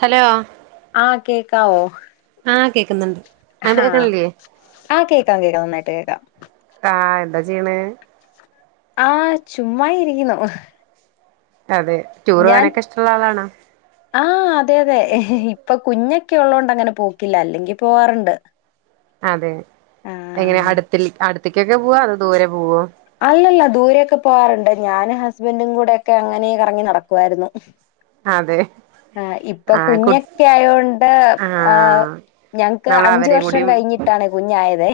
Hello ആ കേക്കാവോ ആ കേൾക്കുന്നുണ്ട് ആ ആ കേക്കാം കേക്കാം നന്നായിട്ട് കേക്കാം ആഹ് എന്താ ചെയ്യണേ ആ ചുമ്മാ ഇരിക്കുന്നു അതെ ടൂർ ഞാൻ പോകാനൊക്കെ ഇഷ്ടമുള്ള ആളാണോ ആ അതെ അതെ ഇപ്പൊ കുഞ്ഞെ ക്ക ഉള്ളതോണ്ട് അങ്ങനെ പോക്കില്ല അല്ലെങ്കിൽ പോവാറുണ്ട് അതെ എങ്ങനെ ആഹ് അടുത്തി അടു ഒറ്റക്കൊക്കെ പോവാ അത് ദൂരെ പോവോ അല്ലല്ല ദൂരെെയൊക്കെ പോകാറുണ്ട് ഞാനും ഹസ്ബൻറും കൂടെൊക്കെ അങ്ങനെ കറങ്ങി നടക്കുവായിരുന്നു അതെ ആ ഇപ്പൊ ആഹ് കു കുഞ്ഞൊക്കെ ആയോണ്ട് ആഹ് ഞങ്ങക്ക് നമ്മള് അഞ്ച് അവരേം വർഷം കൂടിയും കഴിഞ്ഞിട്ടിണ് കുഞ്ഞയതേ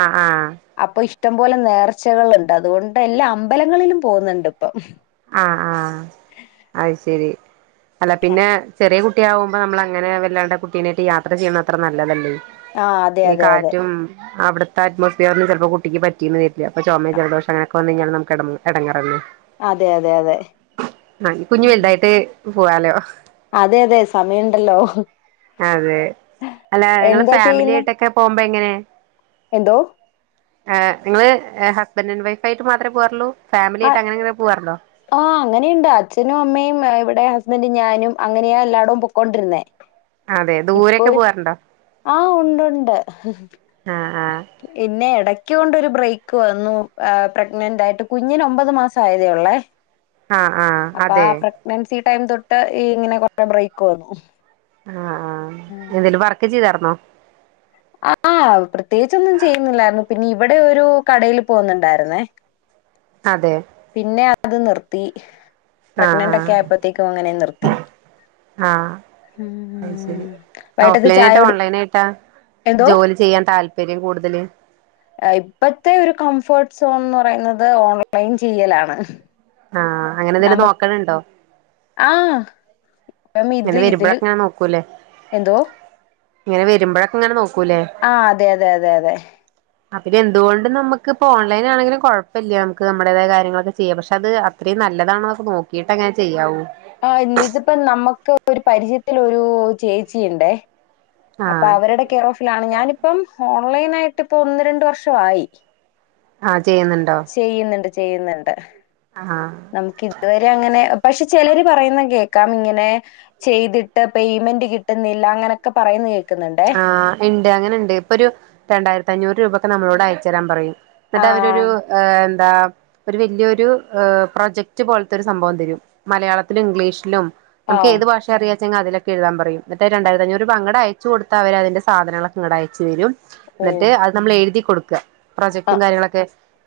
ആഹ് ആഹ് അപ്പ ഇഷ് ടംപോലെ നേർച്ചകളുണ്ട് അതുകൊണ്ട് എല്ലാ അമ്പലങ്ങളിലും പോകുന്നുണ്ട് ഇപ്പം ആആഹ് അത് ശരി അല്ല പിന്നെ ചെറിയ കുട്ടി കുട്ടിയാകുമ്പോ നമ്മൾ അങ്ങനെ വല്ലാണ്ട് കുട്ടീനായിട്ട്‌ യാത്ര ചെയ്യുന്ന അത്ര നല്ലതല്ലേ അ അതെ ഈ അതെ അതെ കാറ്റും അവിടുത്തെ അറ്റ്മോസ്ഫിയറിന് ചിലപ്പോ കുട്ടിക്ക് പറ്റീന്ന് വരി അപ്പ ചുമേ ജലദോഷ അങ്ങനെ വന്നകഴിഞ്ഞാൽ നമുക്ക് ഇ ഇടങ്ങാറല്ലേ? അതെ അതെ അതെ കുഞ്ഞു ഉം വലതായിട്ട് പോവാലോ അതെ അതെ സമയുണ്ടല്ലോ അതെ അല്ല നിങ്ങള് എന്താ ഫാമിലി ചെയ്യുന്നേ ആയിട്ടൊക്കെ പോകുമ്പോ എന്തോ ആ നിങ്ങള് ഹസ്ബൻഡറ് ആൻഡ് വൈഫ് ആയിട്ട് മാത്രമേ പോവാറുള്ളൂ ഫാമിലിയായിട്ടങ്ങനെങ്ങനെ പോവാറുണ്ടോ? ആഹ് അങ്ങനെയുണ്ട് അച്ഛനും അമ്മയും ഇവിടെ ഹസ്ബന്റും ഞാനും അങ്ങനെയ എല്ലാടും പൊക്കൊണ്ടിരുന്നേ അതെ ഇപ്പോ ദൂരൊക്കെ പോവാറുണ്ടോ ആ ഉണ്ട് ഉണ്ട് ആ ആ പിന്നെ ഇട- കൊണ്ട് ഒരു ബ്രേക്ക് വന്നു ആ പ്രഗ്നന്റ് ആയിട്ട് കുഞ്ഞന് ഒമ്പത് മാസം ആയതേ ഒള്ളെ ആ ആ അതെ ടൈം തൊട്ട് ഈ ഇങ്ങനെ കൊറെ ബ്രേക്ക് വന്നു ആ ആ എന്തേലും വർക്ക് ചെയ്താർ ന്നോ? ആഹ് പ്രത്യേകിച്ചൊന്നും ചെയ്യുന്നില്ലായിരുന്നു പിന്നെ ഇവിടെ ഒരു കടൽ പോന്നുണ്ടായിരുന്നേ അതെ പിന്നെ അത് നിർത്തി പ്രഗ്നന്റ് ഒക്കെ ആഹ് ആയപ്പോഴത്തേക്കും അങ്ങനെ നിർത്തി ആഹ് ആഹ് ഉം. അയ്ശരി വൈകിട്ടത്തെ ചായ ഓഫ്ലൈനായിട്ടാ കുടി ഓൺലൈൻ ആയിട്ടാ എന്തോ? ജോലി ചെയ്യാൻ താല്പര്യം കൂടുതല്? ഇപ്പഴത്തെ ഒരു കംഫോർട്ട് സോൺ എന്ന് പറയുന്നത് ഓൺലൈൻ ചെയ്യലാണ് ആഹ് അങ്ങനെ എന്തെങ്കിലും നമ നോക്കണുണ്ടോ? ആഹ് അപ്പം ഇത് ഇങ്ങനെ ഇതില് വരുമ്പോഴൊക്കെയാണ് നോക്കൂല്ലേ എന്തോ ഇങ്ങനെ വരുമ്പോഴൊക്കെങ്ങനെ നോ ആ അതെ അതെ അതെ അതെ അ പിന്നെ എന്തുകൊണ്ട് നമുക്കിപ്പ ഓൺലൈൻ ആണെങ്കിലും കുഴപ്പമില്ല നമുക്ക് നമ്മുടേതായ കാര്യങ്ങളൊക്കെ ചെയ്യാം പക്ഷെ അത് അത്രയും നല്ലതാണോക്കെ നോക്കിയിട്ട്ങ്ങനെ ചെയ്യാവൂ ആഹ് ഇതിപ്പ നമ്മുക്ക് ഒരു പരിചയത്തില ഒരു ചേച്ചി ഇണ്ടേ അപ്പൊ ആഹ് അവരുടെ കെയറോഫിലാണ് ഞാനിപ്പം എ ഓൺലൈൻ ആയിട്ട് ഇപ്പ ഒന്ന് രണ്ട് വർഷമായി ആ ചെയ്യുന്നുണ്ടോ? ചെയ്യുന്നുണ്ട് ആഹ് നമുക്ക് ഇതുവരെ അങ്ങനെ പക്ഷെ ചിലര് പറയുന്ന കേൾക്കാം ഇങ്ങനെ ചെയ്തിട്ട് പേയ്മെന്റ് കിട്ടുന്നില്ല അങ്ങനെക്കെ പറയുന്നത് കേൾക്കാം ആഹ് ഇണ്ട് അങ്ങനെണ്ട് ഇപ്പൊ ഒരു രണ്ടായിരത്തി അഞ്ഞൂറ് രൂപ ഒക്കെ നമ്മളോട് അയച്ചരാൻ പറയും എന്നിട്ട് അവരൊരു ആഹ് ങ് എന്താ ഒര് വല്യൊരു ഏ പ്രൊജക്ട് പോൽത്താെര് സംഭവം തരും മലയാളത്ത്ല് ഇംഗ്ലീഷ്ലും നമ്ക്ക് ആഹ് ഏത് ഭാഷെ അറിയാ ചെങ്ങാ അതിലെക്കെ എഴ്താം പറയും ന്നട്ടത് രണ്ടായ്ത്തഞ്ഞൂറ് രൂപ അങ്ങടയ് ച്ച് കൊട്ത്ത അവരതിന്റെ സാധനങ്ങളൊക്കെങ്ങടയച്ച് തെരും ന്ന്ട്ട് ഓഹ് അത് നമ്മളെഴ്തി കൊടു ക്ക പ്രൊജക്ടും ആഹ് കാര്യങ്ങളൊക്കെ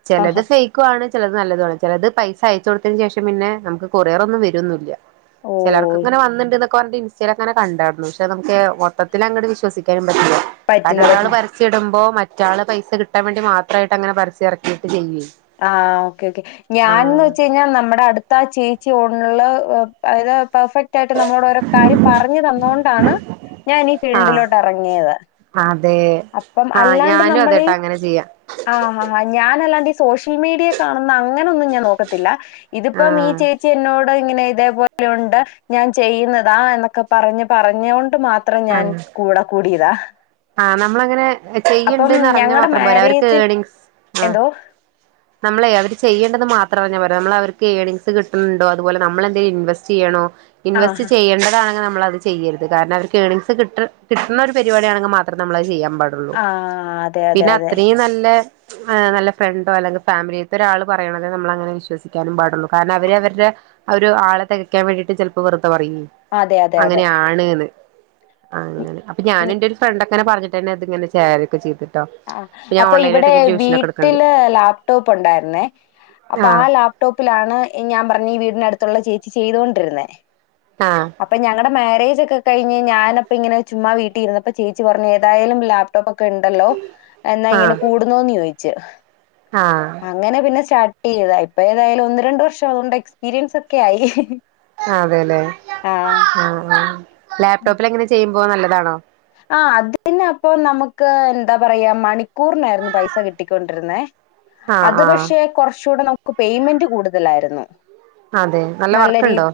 ചിലത് ആഹാ ഫെയ്ക്കാണ് ചിലത് നല്ലതാണ് ചിലത് പൈസ അയച്ച് കൊടുത്തതിന് ശേഷം പിന്നെ നമക്ക് കൊറിയറൊന്നും വരൊന്നുംല്ല ഓഹ് ചിലർക്കങ്ങനെ വന്നിണ്ട് ന്നൊ ഇൻസ്റ്റഗങ്ങനെ കണ്ടായിടു പക്ഷെ നുക്ക് [unintelligible] തിലങ്ങട് വിശ്വസിക്കാനും കാരണം പറ്റില്ല ങ്ങള് പറ്റില്ല പരസ്യട്മ്പോ മ റ്റാളെ പൈസ കിട്ടാൻ വേണ്ടി മാത്രായ്ട്ടങ്ങനെ പരസ്യം എറക്കീട്ടില്ലെങ്കി ആഹ് ഓക്കെ ഓക്കെ ഞാൻന്ന് വെച്ചയ്ഞ്ഞാ നമ്മടെ അട്ത്താ ചേ ച്ചി ഉള്ള് പ്പയ്‌ലാ പെർഫെക്റ്റായ്ട്ട് നമ്മളോടോരോ കാര്യം പറഞ്ഞ് തന്നാേണ്ടാണ് ഞാനീ ആഹ് ഫീൽഡ്ലോട്ടെറങ്ങിയത് അതെ അപ്പം ആഹ് അല്ലാണ്ട് ഞാനും നമ്മളീ അതെട്ടാ അങ്ങനെ ചെയ്യാ ആഹ് ആഹ് ഞാനല്ലാണ്ടി സോഷ്യൽ മീഡിയെ കാണ്ന്ന അങ്ങനൊന്നും ഞാൻ നോക്കത്തില്ലാ ഇത്പ്പം ഈ ആഹ് ചേച്ചി എന്നോ ഇങ്ങനെ ഇതേപോലെ ഒണ്ട് ഞാൻ ചെയ്യ്ന്നതാ എന്നൊക്കെ പറഞ്ഞ് പറഞ്ഞാേ ണ്ട് മാത്രം ഞാൻ ആഹ് കൂടെ കൂടീതാ ആഹ് നമ്മളങ്ങനെ ചെയ്യണ്ടന്ന്റിഞ്ഞ മാത്രം പോരാ അവർക്ക് മാരേജ് ഏണിങ്‌സ് ആഹ് എന്തോ നമ്മളെ അ ഇത് ചെയ്യേണ്ടെന്ന് മാത്രം അറിഞ്ഞ പോര നമ്മള് അവർക്ക് ഏണിങ്സ് കിട്ടുന്നുണ്ടോ അത് പോലെ നമ്മൾ എന്തെലും ഇൻവെസ്റ്റ് ചെയ്യണോ? ആ ഇൻവെസ്റ്റ് ഹാ. ചെയ്യേണ്ടതാണെ നമ്മളത് ചെയ്യരുത് കാരണം അവര് ഏണിങ്സ് കിട്ട കിട്ടുന്ന ഒരു പരിപാടിയാണെങ്കിൽ മാത്രം നമ്മളത് ചെയ്യാം. പാടുള്ളു ആ അതെ അതെ പിന്നെ അതെ അത്രയും നല്ല നല്ല ഫ്രണ്ടോ അല്ലെങ്കിൽ ഫാമിലിലത്തെ ഒരാള് പറയണ നമ്മൾ അങ്ങനെ വിശ്വസിക്കാനും പാടുള്ളൂ കാരണം അവരുടെ ആ ഒരു ആളെ തികയ്ക്കാൻ വേണ്ടിയിട്ട് ചിലപ്പോ വെറു പറ അതെ അതെ അങ്ങനെയാണ്ന്ന്. അതെ അങ്ങനെ അപ്പൊ ഞാനും എൻ്റെ ഒരു ഫ്രണ്ട്ക് അങ്ങെന പറഞ്ഞിട്ടന്നെ അതിങ്ങനെ ചാരിയെക്കെ ചെയ്ത ആ അപ്പൊ ഇവിടെ എടുക്കണ്ട് വീട്ടില് ലാപ്ടോപ്പ് ഉണ്ടായിരുന്നേ അപ്പൊ ആ ആഹ് ലാപ്ടോപ്പിലാണ് ഞാൻ പറഞ്ഞഈ വീടിനടുത്തുള്ള ചേച്ചി ച്ചി ചെയ്തൊണ്ടിരുന്നേ ആഹ് അപ്പൊ ഞങ്ങളടെ മാരേജ് ഒക്കെ ഒക്ക കഴിഞ്ഞു ഞാനപ്പ ഇങ്ങന ചുമ്മാ വീട്ടിരുന്നപ്പ ചേച്ചി പറഞ് എതായാലും ലാപ്ടോപ്പ്ക്കെ ക്കെ ഉണ്ടല്ലോ എന്നാ ഇങ്ങനെ ആഹ് കൂടുന്നോന്ന് ചോദിച്ചു ആഹ് ച അങ്ങനെ പിന്നെ സ്റ്റാർട്ട് ഏതാ ഇപ്പൊ ഏതായാലും ഒന്ന് രണ്ട് വർഷം അതൊണ്ട് എക്സ്പീരിയൻസ് ഒക്കെ ആയി ആ അതെല്ലേ ആഹ് ആ ആ ലാപ്ടോപ്പിലെങ്ങനെ ചെയ്യും ഫോൺ നല്ലതാണോ ക്ക് എന്താ പറയാ മണിക്കൂറിനായിരുന്നു പൈസ കിട്ടിക്കൊണ്ടിരുന്നേ ആഹ് അത് ആഹ് പക്ഷെ കൊറച്ചുകൂടെ നമു ക്ക് പേയ്മെന്റ് കൂടുതലായിരുന്നു അതെ നല്ല വർക്കുണ്ടോ രീത്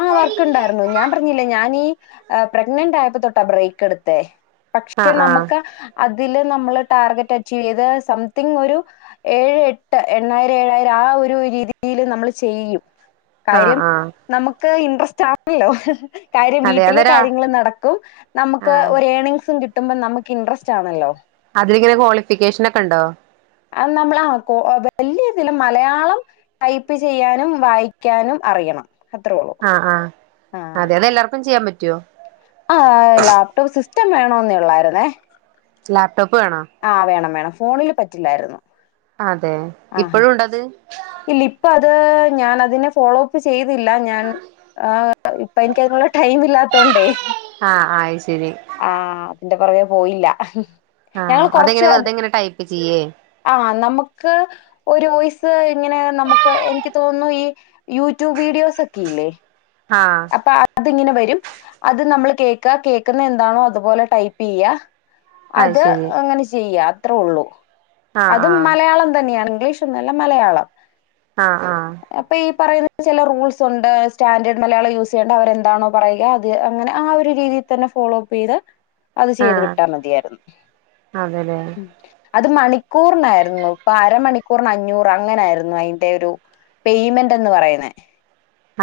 ആഹ് വർക്ക് ഉണ്ടായിരുന്നു ഞാൻ പറഞ്ഞില്ലേ ഞാനീ ഏഹ് പ്രെഗ്നെന്റ് ആയപ്പോ തൊട്ടാ ബ്രേക്ക് ക്കെടുത്തേ പക്ഷെ ആഹ് ആഹ് നമക്ക് അത് ഇതില് നമ്മള് ടാർഗറ്റ് അച്ചീവ് ചെയ്ത് സംതിങ് ഒരു ഏഴ് എട്ട് എണ്ണായിരം ഏഴായിരം ആ ഒരു രീതിയില് നമ്മൾ ചെയ്യും ആഹ് കാര്യം ആഹ് നമുക്ക് ക്ക് ഇൻട്രസ്റ്റ് ആപ്പ്ല്ലോ കാര്യം അതെ വീട്ടിലെ അതൊരാ കാര്യങ്ങളും നടക്കും നമുക്ക് ആഹ് ഒരേണിംഗ് സം കിട്ടുമ്പോ നമക്ക് ഇൻട്രെസ്റ്റ് ആണല്ലോ അതിലെ ക്വാളിഫിക്കേഷൻ ഒക്കെ ഉണ്ടോ അത് നമ്മള് ആ കോ വലിയ ഇതില്ല മലയാളം ടൈപ്പ് ചെയ്യാനും വായിക്കാനും അറിയണം അത്രേ ഉള്ളൂ. ആഹ് ആഹ് അതൊണ്ടെല്ലാർക്കും ചെയ്യാൻ പറ്റു യ്യൊ ആ ലാപ്ടോപ്പ് സിസ്റ്റം വേണോന്നെയുള്ളായിരുന്നേ ലാപ്പ് ആഹ് ഓണം വേണം ഫോണില് പറ്റ് റ്റില്ലായിരുന്നു അതെ ഇപ്പോഴുണ്ടത് ഇല്ല ഇപ്പം അത് ഞാൻതിനെ ഫോളോപ്പ് ചെയ്യു ന്നില്ല ഞാൻ ആ ഇപ്പോ എനിക്കതിനുള്ള ടൈമില്ല ത്തോണ്ടേ ആഹ് ആഹ് അയ് ശെരി അതിന്റെ പുറകെ പോയില്ല ഞങ്ങൾ കൊറച്ച് വെറുതെ ഇങ്ങനെ ടൈപ്പ് ചെയ്യേ ആഹ് നമുക്ക് ഒരു വോയിസ് ഇങ്ങനെ നമുക്ക് എനിക്ക് തോന്നുന്നു ഈ യൂട്യൂബ് വീഡിയോസ് ഒക്കെ ഇല്ലേ ആഹ് അപ്പൊ അതിങ്ങനെ വ രും അത് നമ്മൾ കേൾക്കാ കേൾക്കുന്ന എന്താണോ അതുപോലെ ടൈപ്പെയ്യാ അത് അങ്ങ്നെ ചെയ്യാ ത്ര ഉള്ളൂ ആഹ് അതും ആഹ് മലയാളം തന്ന്യാണ് ഇംഗ്ലീഷൊന്നുവല്ല മലയാളം ആഹ് ആഹ് ചെല റൂൾസ് ഒണ്ട് സ്റ്റാൻഡേ മലയാളം യൂസെയ്യണ്ട അവരെന്താണോ പറയുക അത് അങ്ങനെ ആ ഒരു രീതീൽ തന്നെ ഫോളോപ്പെയ്ത് അത് ചെയ്ത് ആഹ് വിട്ടാൽ മതിയായിരുന്നു അതെല്ലേ അത് മണിക്കൂർനായിരുന്നു ഇപ്പൊ അരമണിക്കൂറിന് അഞ്ഞൂറ് അങ്ങനാരുന്നു അയ്ന്റെ ഒരു പേയ്മെന്റ് എന്ന് പറയുന്നെ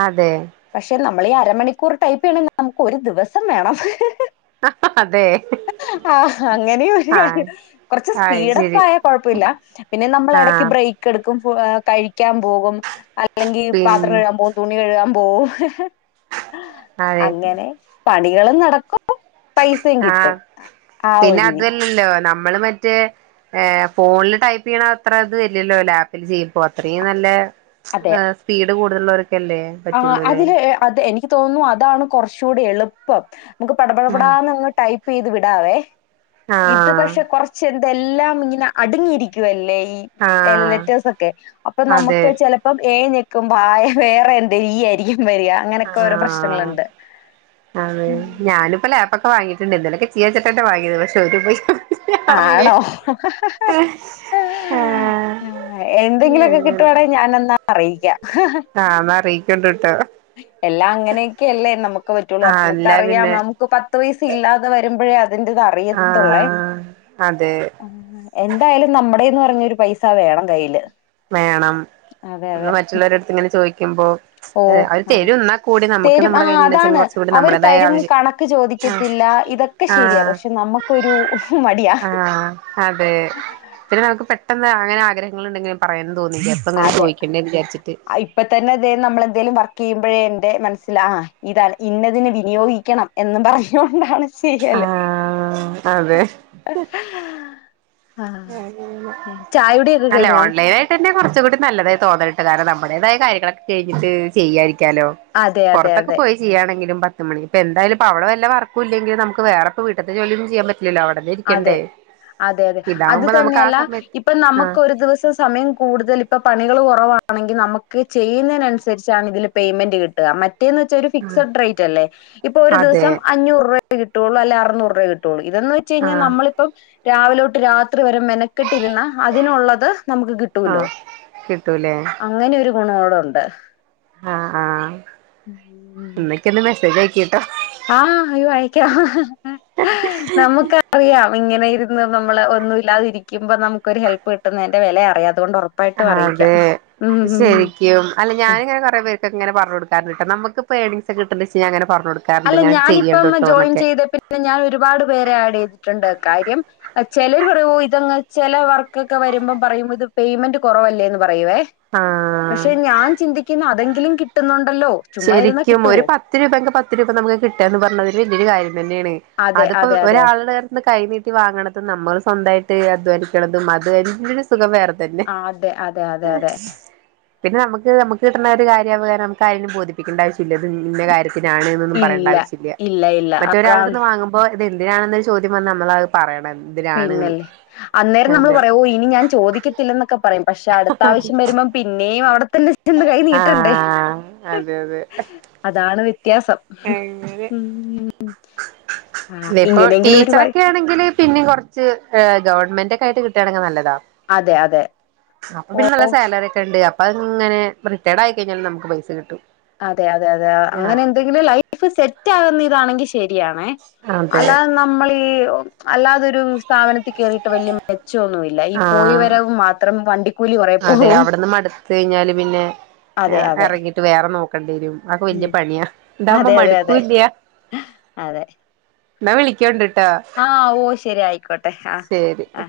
അതെ പക്ഷെ നമ്മളീ അരമണിക്കൂർ ടൈപെയ്യണെങ്കിൽ നമുക്ക് ഒരു ദിവസം വേണം അതെ ആ അങ്ങനെയു ഒരു ആഹ കാര്യം കുർച്ച് ആയി ശരി സ്പീഡപ്പായ കുഴപ്പൊയില്ല പിന്നെ നമ്മളെടക്ക് ആഹ ബ്രേക്ക് എടുക്കും കഴിക്കാൻ പോകും അല്ലെങ്കി പത്രം പിന്നെ കഴ്കാൻ പോകും തുണി കഴുകാം പോം അങ്ങനെ പണികളും നടക്കും പൈസയും കിട്ടും ആഹ് ആ ഒരു പിന്നെ രീതി അതു അല്ലല്ലോ നമ്മള് മറ്റേ ഏ ഫോണില് ടൈപ്പെയ്യ്ണ അത്ര ഇത് വരില്ലല്ലോ ലാപ്പിൽ ചെയ്യുമ്പോ അത്രയും നല്ല അതെ ആഹ് സ്പീ ട് കൂട്തല് ആ അതില് അത് എനി തോന്നു അതാണ് കൊർച്ച കൂടി എളുപ്പം നമുക്ക് പടാ പടാ പടാ ആഹ ന്നങ്ങ് ടൈ ഇപ്പൊത് വിടാവേ ഇത് പക്ഷെ കൊറച്ച് ഇതെല്ലാം ഇങ്ങനെ അടുങ്ങിയിരിക്കുവല്ലേ ആഹ ലെറ്റേർസ് ഒക്കെ അപ്പൊ അതെ നമുക്ക് ചിലപ്പോ എ ക്കും പായ വേറെ എ [unintelligible] ആഹ് അതെ ഉം ഞാനിപ്പ ല ഒക്കെ വാങ്ങിട്ടുണ്ട് ഇന്നലക്കെ [unintelligible] വാങ്ങി പക്ഷെ ഒരു പൈസ ആണോ ആഹ് എന്തെങ്കിലുമൊക്കെ കിട്ടുവാണേങ്കി ഞാനെന്ന അറിയും അങ്ങനെ ആഹ് എന്നാ അറിയിക്കണ്ട്ട്ടോ എല്ലാം അങ്ങനെയൊക്കെ അല്ലേ നമുക്ക് പറ്റുള്ളൂ ആഹ് നമുക്ക് അല്ല അറിയാം പിന്നെ നമുക്ക് പത്ത് പയസ ഇല്ലാതെ വരു [unintelligible] അതിന്റേത് അറിയത്തൊള്ളേ ആഹ് അതെ ആ എന്തായാലും ന നമ്മടേന്ന് പറഞ്ഞൊരു പൈസ വേണം കയ്യില് വേണം അതെ നമ്മള് അതെ മറ്റുള്ളവരടുത്ത് ഇങ്ങനെ ചോദിക്കുമ്പോ ഓ അവര് അതെ തരും എന്നാ കൂടി നമുക്ക് തരും ആ നമ്മുടെ കയ്യിലുണ്ടെച്ചെങ്കി അതാണ് കുറച്ചും കൂടി അവര് നമ്മുടേതായ തരും ആവശ്യം കണക്ക് ചോദിക്കത്തില്ല ആഹ് ഇതൊക്കെ ശരിയാ ആഹ് പക്ഷെ നമുക്കൊരു മടിയാ ആഹ് അതെ പിന്നെ നമുക്ക് പെട്ടെ പെട്ടെന്ന് അങ്ങനെ ആഗ്രഹങ്ങൾ ഉണ്ടെങ്കിൽ പറയ അതെ ഇപ്പ തന്നെ അതെ നമ്മൾ എന്തേലും വർക്ക് ചെയ്യുമ്പ അപ്പഴേഎന്റെ മനസ്സില് ആഹ് ഇതാണ് ഇന്നതിനെ വിനിയോഗിക്കണം എന്ന് പറഞ്ഞോണ്ടാണ് ആഹ് അതെ ആഹ് ചായുടിയൊക്കെ അല്ല കഴിഞ്ഞോ ഓൺലൈൻ ആയിട്ട് അന്നെ കുറ [unintelligible] കൂടി നല്ലത തോന്നലട്ട കാരണം നമ്മടതായ കാര്യങ്ങളൊക്കെ കഴിഞ്ഞിട്ട് ചെയ്യായിരിക്കും ക്കാലോ അതെ അതെ പുറത്തൊക്കെ അതെ പോയി ചെയ്യാണെങ്കിലും പത്ത് മണി ഇപ്പ എന്തായാലും അവടെ വല്ല വർക്കുവില്ലെങ്കിൽ നമുക്ക് വേറേ ഇപ്പ വീട്ടത്തെ ജോലി ഒന്നും ചെയ്യൻ പറ്റൂ അതെ അതെ അതെ അത് ഇതാകുമ്പോ നമുക്ക് ആ തന്നെയല്ല സമയത്ത് ഇപ്പ ആഹ് നമുക്ക് ഒരു ദിവസം സമയം കൂടുതൽ ഇപ്പ പണികൾ [unintelligible] കുറവാണെങ്കിൽ നമുക്ക് ചെയുന്നതിനനുസരിച്ചാണ് ഇതിൽ പേയ്മെന്റ് കിട്ടുക മ മറ്റേന്ന് വച്ച ഫിക്സഡ് റേറ്റ് അല്ലേ ഇപ്പൊ ഒരു അതെ ദിവസം അഞ്ഞൂറ് രൂപ കിട്ടുള്ളു അല്ലെ അറുന്നൂ രൂപേ കിട്ടുള്ളൂ ഇതോന്ന് വെച്ച് കഴിഞ്ഞാൽ ആഹ് നമ്മളിപ്പം രാവില തൊട്ട് രാത് രാത്രി വരെ മെനക്കെട്ടിരുന്ന അതിനുള്ളത് നമുക്ക് കിട്ടൂലോ ആഹ് കിട്ടൂലേ അങ്ങനെ ഒരു ഗുണോടെണ്ട്. ആഹ് ആഹ്. മെസേജ് അയി [inaudible] ആഹ് അയ്യോ ആയക്കാ. നമുക്കറിയാം ഇങ്ങനെ ഇരുന്ന് നമ്മള് ഒന്നും ഇല്ലാതിരിക്കുമ്പ നമുക്കൊരു ഹെൽപ് കിട്ടുന്നന്റെ വിലയറിയാ അഹ് അതെ ഉം ഉം. ശരിക്കും അല്ല ഞാനിങ്ങനെ കൊറെ പേ ഇങ്ങനെ പറഞ്ഞ് കൊടുക്കാറിണ്ട് നമ്മുക്കിപ്പോ ഏണിംഗ്സ് കിട്ടിണ്ട്ച്ച് ഞാൻ അ അല്ല ഞാനിപ്പം ജോയിൻ ചെയ്ത പിന്നെ ഞാൻ ഒരുപാട് പേര് ആഡ് ചെയ്തിട്ടുണ്ടായിരു കാര്യം ചിലർ പറയുമോ ഇത് ചില വർക്കൊക്കെ വരുമ്പോം പറയുമ്പോ ഇത് പേയ്മെന്റ് കുറവല്ലേന്ന്. പറയുവേ പക്ഷെ ആഹ് ഞാൻ ചിന്തിക്കിന്ന അതെങ്കി ഇതിലും കിട്ടുന്നു ശരിക്കും ഒരു പത്ത് രൂപങ്കി പത്തി രൂപ നമുക്ക് കിട്ടാന്ന് പറഞ്ഞ [unintelligible] കാര്യം ന്നെയാണ് അതെ അതിപ്പോ അതെ അതെ ഒരാൾടെ കൈനീട്ടി വാങ്ങണതും നമ്മള് സ്വന്തായിട്ട് അധ്വാനിക്കണതും അത് [unintelligible] സുഖം വേറെ തന്നെ ആഹ് അതെ അതെ അതെ അതെ പിന്നെ നമ്ക്ക് നമുക്ക് കിട്ടണ ഒരു കാര്യം വേറെ നുമുക്ക് ആരേലും ബോധി പ്പിക്കേണ്ട ആവിശ്യല്ല ഇത് ഇന്ന കാര്യത് തിനാണ്ന്നൊന്നും പറയേണ്ട ഇല്ല ആവശ്യല്ല ഇല്ല ഇല്ല മറ്റൊരാളുട്ത്ത്ന്ന് വാങ്ങുമ്പോ അതെന്തിനാണെന്ന് ഒരു ചോദ്യം വന്ന നമ്മളത് പറയണം എന്തിനാണ്ന്ന് പിന്നല്ലേ അന്നേരം നമ്മള് അതെ പറയും ഓഹ് ഇനി ഞാൻ ചോദിക്കത്തില്ല എന്നൊക്കെ പറയും പക്ഷെ അടുത്ത ആവശ്യം വരുമ്പം പിന്നെയും അവിടെത്തന്നെ ചെന്ന് കൈ നീട്ട്ണ്ടേ ആഹ് അതെ അതെ അതാ ണവി ത്യാസം അങ്ങനെ മ് ഇതിപ്പോ ഇങ്ങനെയെങ്കിലും ഒരു വഴി ച്ച് എഹ് ഗവൺമെന്റെക്കെ ആയിട്ട് കിട്ടെണങ്കിൽ നല്ലതാ അതെ അതെ അപ്പം പിന്നെ നല്ല സാലറിക്കെ ഉണ്ട് അപ്പം അങ്ങനെ റിട്ടേഡ് ആയിക്കഴിഞ്ഞാല് നമുക്ക് പൈസ കിട്ടും അതെ അതെ അതെ ആഹ് ആ അങ്ങനെ എന്തെങ്കിലും ലൈ സെൽഫ് സെറ്റ് ആകുന്ന ഇതാണെങ്കിൽ ശ് ശരിയാണേ അതെ അല്ലാതെ നമ്മളീ അല്ലാതൊരു സ്ഥാപനത്തി കേറിട്ട് വലിയ മെച് ച്ചോന്നുവില്ല ഈ പോയി ആഹ് വരവ് മാത്രം വണ്ടി അതെ അവിടുന്ന് മടുത്ത് കഴിഞ്ഞാല് പിന്നെ അതെ അതെ എറങ്ങിട്ട് വേറെ നോക്ക് ക്കണ്ടിവരും ആക്കെ വല്യ ഉം പണിയാ ഇതാകുമ്പോ അതെ അതെ അതെ മടുക്കൂല്യ എന്ന വിളിക്കാേണ്ടിട്ട് ആ ഓ ശെരി ആയിക്കോട്ടെ ആ ശരി ആ